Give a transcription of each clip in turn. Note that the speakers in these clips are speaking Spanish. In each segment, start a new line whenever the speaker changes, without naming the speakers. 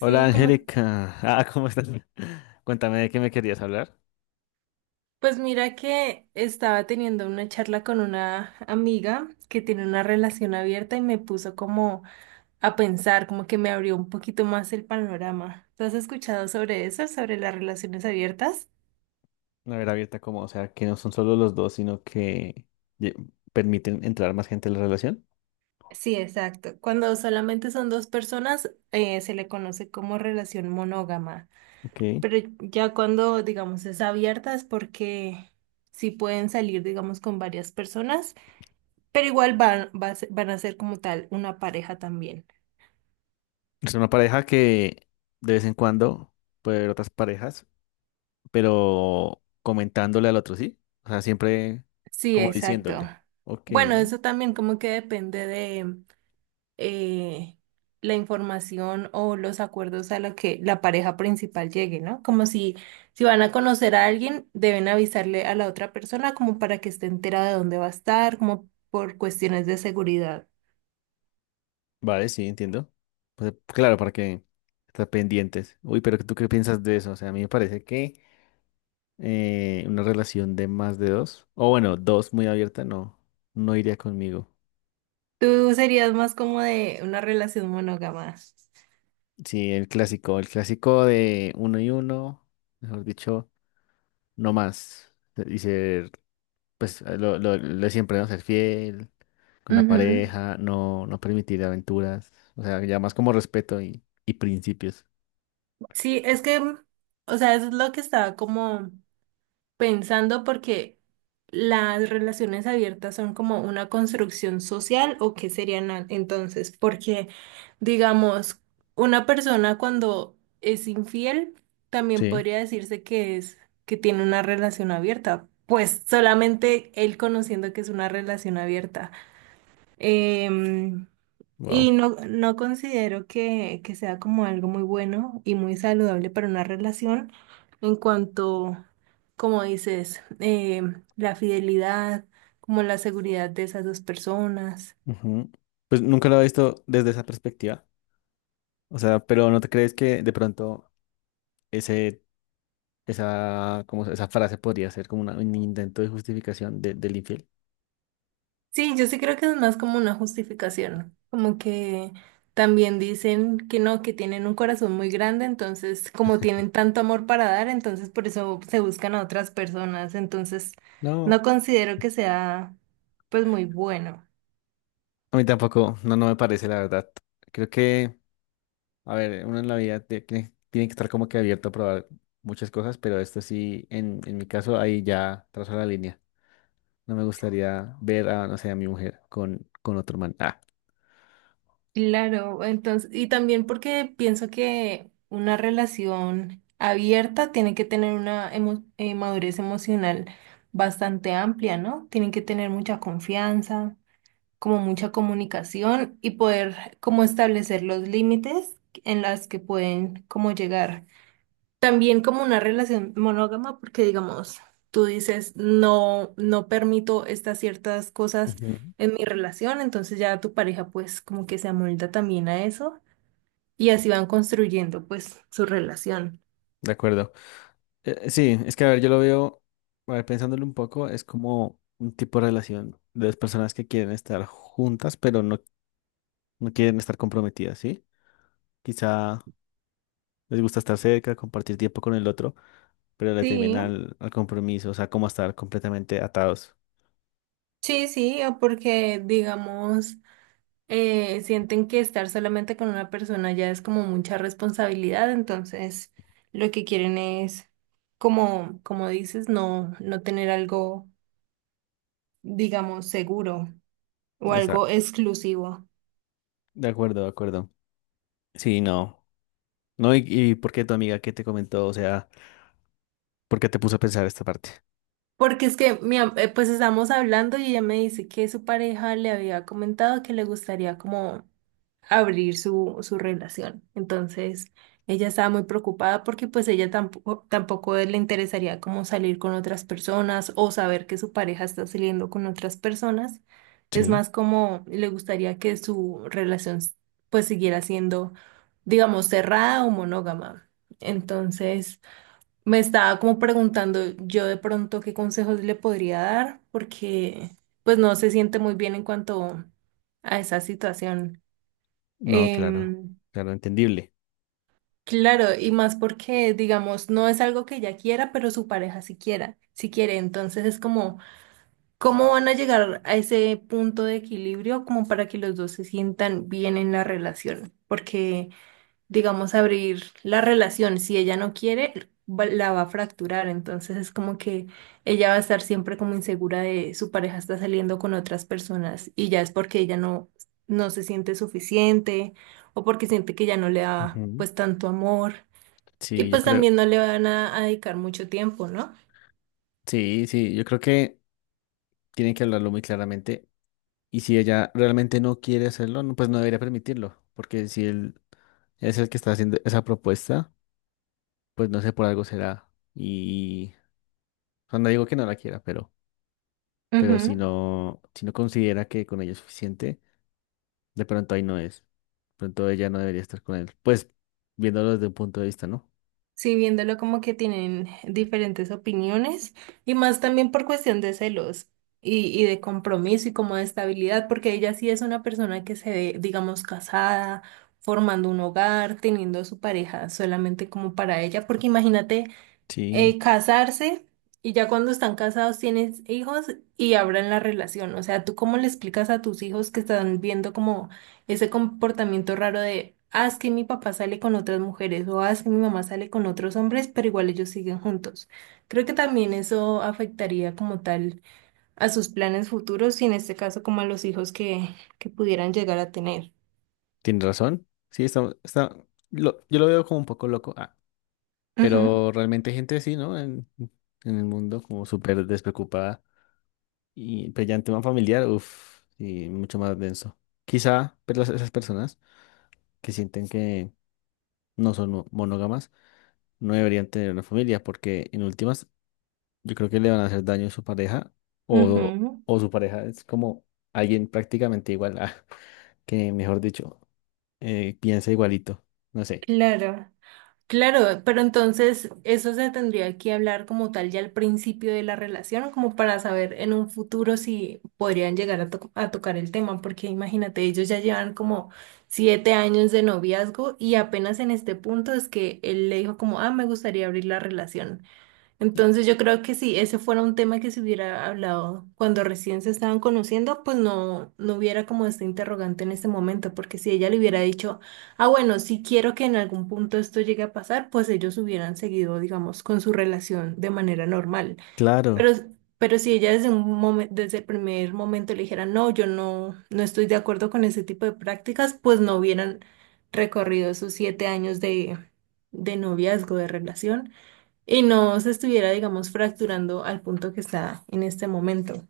Hola
como,
Angélica, ¿cómo estás? Cuéntame de qué me querías hablar.
pues mira que estaba teniendo una charla con una amiga que tiene una relación abierta y me puso como a pensar, como que me abrió un poquito más el panorama. ¿Tú has escuchado sobre eso, sobre las relaciones abiertas?
Una ver abierta como, o sea, que no son solo los dos, sino que ye- permiten entrar más gente en la relación.
Sí, exacto. Cuando solamente son dos personas, se le conoce como relación monógama.
Ok.
Pero ya cuando, digamos, es abierta es porque sí pueden salir, digamos, con varias personas. Pero igual van a ser como tal una pareja también.
Es una pareja que de vez en cuando puede haber otras parejas, pero comentándole al otro, ¿sí? O sea, siempre
Sí,
como
exacto.
diciéndole. Ok,
Bueno, eso también como que depende de eh, la información o los acuerdos a los que la pareja principal llegue, ¿no? Como si van a conocer a alguien, deben avisarle a la otra persona como para que esté enterada de dónde va a estar, como por cuestiones de seguridad.
vale, sí, entiendo. Pues, claro, para que estar pendientes. Uy, pero ¿tú qué piensas de eso? O sea, a mí me parece que... una relación de más de dos, o bueno, dos muy abierta, no, no iría conmigo.
Tú serías más como de una relación monógama.
Sí, el clásico de uno y uno, mejor dicho, no más. Y ser, pues, lo de siempre, ¿no? Ser fiel con la
Ujú.
pareja, no, no permitir aventuras, o sea, ya más como respeto y principios.
Sí, es que, o sea, eso es lo que estaba como pensando porque las relaciones abiertas son como una construcción social o qué serían entonces, porque digamos, una persona cuando es infiel también
Sí,
podría decirse que es que tiene una relación abierta, pues solamente él conociendo que es una relación abierta. Em, y
wow.
no, no considero que sea como algo muy bueno y muy saludable para una relación en cuanto, como dices, la fidelidad, como la seguridad de esas dos personas.
Ujú. Pues nunca lo he visto desde esa perspectiva. O sea, pero ¿no te crees que de pronto ese esa, como esa frase podría ser como una- un intento de justificación de- del infiel.
Sí, yo sí creo que es más como una justificación, como que también dicen que no, que tienen un corazón muy grande, entonces como tienen tanto amor para dar, entonces por eso se buscan a otras personas, entonces
No,
no considero que sea pues muy bueno.
a mí tampoco, no, no me parece la verdad. Creo que, a ver, uno en la vida tiene, tiene que estar como que abierto a probar muchas cosas, pero esto sí, en mi caso, ahí ya trazo la línea. No me gustaría ver a, no sé, a mi mujer con otro man.
Claro, entonces, y también porque pienso que una relación abierta tiene que tener una madurez emocional bastante amplia, ¿no? Tienen que tener mucha confianza, como mucha comunicación y poder como establecer los límites en las que pueden como llegar. También como una relación monógama, porque digamos, tú dices, no, no permito estas ciertas cosas
Ujú,
en mi relación, entonces ya tu pareja pues como que se amolda también a eso y así van construyendo pues su relación.
de acuerdo. Sí, es que, a ver, yo lo veo, a ver, pensándolo un poco, es como un tipo de relación de dos personas que quieren estar juntas, pero no no quieren estar comprometidas, ¿sí? Quizá les gusta estar cerca, compartir tiempo con el otro, pero le temen
Sí,
al, al compromiso, o sea, como a estar completamente atados.
sí, sí, o porque digamos, sienten que estar solamente con una persona ya es como mucha responsabilidad, entonces lo que quieren es, como dices, no, no tener algo, digamos, seguro. O
Está,
algo exclusivo.
de acuerdo, de acuerdo. Sí, no. No, y ¿por qué tu amiga que te comentó? O sea, ¿por qué te puso a pensar esta parte?
Porque es que, pues estamos hablando y ella me dice que su pareja le había comentado que le gustaría como abrir su relación. Entonces, ella estaba muy preocupada porque pues ella tampoco le interesaría como salir con otras personas o saber que su pareja está saliendo con otras personas. Es
Sí,
más como le gustaría que su relación pues siguiera siendo, digamos, cerrada o monógama. Entonces, me estaba como preguntando yo de pronto qué consejos le podría dar, porque pues no se siente muy bien en cuanto a esa situación.
no, claro,
Em,
claro, entendible.
claro, y más porque, digamos, no es algo que ella quiera, pero su pareja sí quiera, sí quiere. Entonces es como, ¿cómo van a llegar a ese punto de equilibrio como para que los dos se sientan bien en la relación? Porque digamos, abrir la relación. Si ella no quiere, la va a fracturar. Entonces es como que ella va a estar siempre como insegura de su pareja está saliendo con otras personas y ya es porque ella no, no se siente suficiente o porque siente que ya no le da
Ujú.
pues tanto amor y
Sí, yo
pues
creo,
también no le van a dedicar mucho tiempo, ¿no?
sí, sí, yo creo que tienen que hablarlo muy claramente. Y si ella realmente no quiere hacerlo, no, pues no debería permitirlo, porque si él es el que está haciendo esa propuesta, pues no sé, por algo será. Y, o sea, no digo que no la quiera, pero si
Ujú.
no, si no considera que con ella es suficiente, de pronto ahí no es. De pronto ella no debería estar con él. Pues viéndolo desde un punto de vista, ¿no?
Sí, viéndolo como que tienen diferentes opiniones y más también por cuestión de celos y de compromiso y como de estabilidad, porque ella sí es una persona que se ve, digamos, casada, formando un hogar, teniendo a su pareja solamente como para ella, porque imagínate
Sí,
casarse y ya cuando están casados tienes hijos y abran la relación. O sea, ¿tú cómo le explicas a tus hijos que están viendo como ese comportamiento raro de, ah, es que mi papá sale con otras mujeres o ah, es que mi mamá sale con otros hombres, pero igual ellos siguen juntos? Creo que también eso afectaría como tal a sus planes futuros y en este caso como a los hijos que pudieran llegar a tener.
tiene razón. Sí, está, está, yo lo veo como un poco loco.
Ujú,
Pero realmente hay gente así, ¿no? En el mundo, como súper despreocupada. Y, pero ya en tema familiar, uff, y mucho más denso. Quizá, pero esas personas que sienten que no son monógamas no deberían tener una familia porque en últimas yo creo que le van a hacer daño a su pareja o,
ujú,
o su pareja es como alguien prácticamente igual a, que mejor dicho, piensa igualito, no sé.
claro. Claro, pero entonces eso se tendría que hablar como tal ya al principio de la relación, como para saber en un futuro si podrían llegar a tocar el tema, porque imagínate, ellos ya llevan como 7 años de noviazgo y apenas en este punto es que él le dijo como, ah, me gustaría abrir la relación. Entonces yo creo que si ese fuera un tema que se hubiera hablado cuando recién se estaban conociendo, pues no, no hubiera como este interrogante en este momento, porque si ella le hubiera dicho, ah, bueno, si quiero que en algún punto esto llegue a pasar, pues ellos hubieran seguido, digamos, con su relación de manera normal.
Claro,
Pero, pero, si ella desde desde el primer momento le dijera, no, yo no, no estoy de acuerdo con ese tipo de prácticas, pues no hubieran recorrido esos 7 años de noviazgo, de relación y no se estuviera, digamos, fracturando al punto que está en este momento.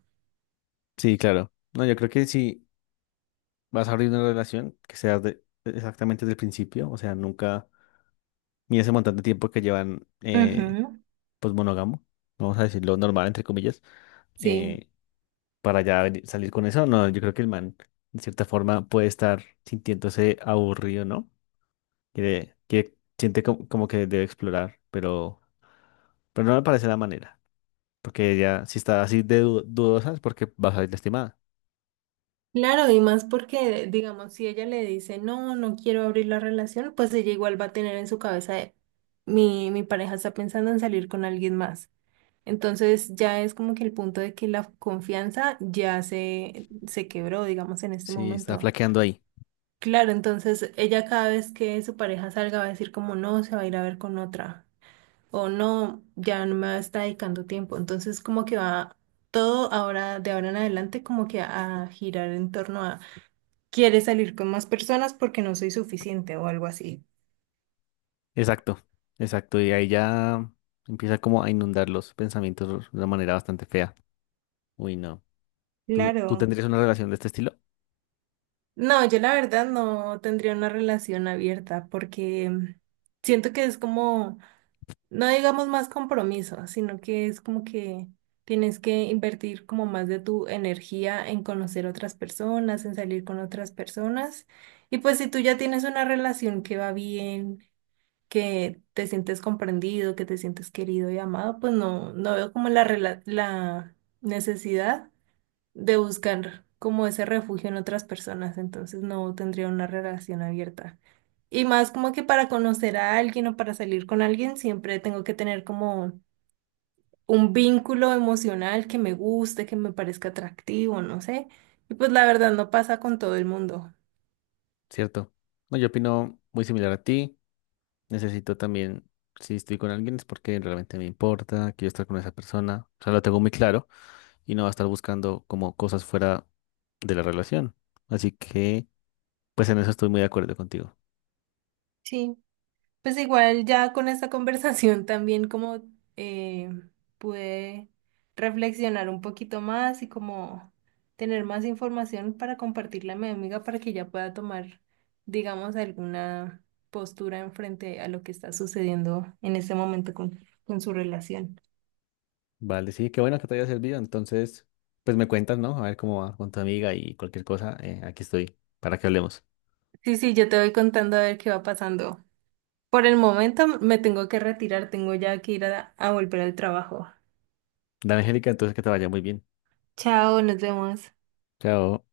sí, claro. No, yo creo que si vas a abrir una relación que sea exactamente desde el principio, o sea, nunca ni ese montón de tiempo que llevan
Ujú.
pues monógamo, vamos a decirlo normal entre comillas.
Sí.
eh, para ya salir con eso. No, yo creo que el man, de cierta forma, puede estar sintiéndose aburrido, ¿no? Quiere, quiere, siente como, como que debe explorar, pero no me parece la manera. Porque ella, si está así de dudosa, es porque va a salir lastimada.
Claro, y más porque, digamos, si ella le dice, no, no quiero abrir la relación, pues ella igual va a tener en su cabeza, de, mi pareja está pensando en salir con alguien más. Entonces ya es como que el punto de que la confianza ya se quebró, digamos, en este
Sí, está
momento.
flaqueando ahí.
Claro, entonces ella cada vez que su pareja salga va a decir como, no, se va a ir a ver con otra. O no, ya no me está dedicando tiempo. Entonces como que va todo ahora, de ahora en adelante, como que a girar en torno a, ¿quieres salir con más personas porque no soy suficiente o algo así?
Exacto, exacto. Y ahí ya empieza como a inundar los pensamientos de una manera bastante fea. Uy, no. ¿Tú, tú
Claro.
tendrías una relación de este estilo?
No, yo la verdad no tendría una relación abierta porque siento que es como, no digamos más compromiso, sino que es como que tienes que invertir como más de tu energía en conocer otras personas, en salir con otras personas. Y pues si tú ya tienes una relación que va bien, que te sientes comprendido, que te sientes querido y amado, pues no, no veo como la necesidad de buscar como ese refugio en otras personas, entonces no tendría una relación abierta. Y más como que para conocer a alguien o para salir con alguien, siempre tengo que tener como un vínculo emocional que me guste, que me parezca atractivo, no sé. Y pues la verdad no pasa con todo el mundo.
¿Cierto? No, yo opino muy similar a ti. Necesito también, si estoy con alguien es porque realmente me importa, quiero estar con esa persona. O sea, lo tengo muy claro y no va a estar buscando como cosas fuera de la relación. Así que, pues en eso estoy muy de acuerdo contigo.
Sí. Pues igual ya con esta conversación también como eh, pude reflexionar un poquito más y como tener más información para compartirla a mi amiga para que ella pueda tomar, digamos, alguna postura en frente a lo que está sucediendo en este momento con su relación.
Vale, sí, qué bueno que te haya servido. Entonces, pues me cuentas, ¿no? A ver cómo va con tu amiga y cualquier cosa. Aquí estoy para que hablemos.
Sí, sí, yo te voy contando a ver qué va pasando. Por el momento me tengo que retirar, tengo ya que ir a volver al trabajo.
Dale, Angélica, entonces que te vaya muy bien.
Chao, nos vemos.
Chao.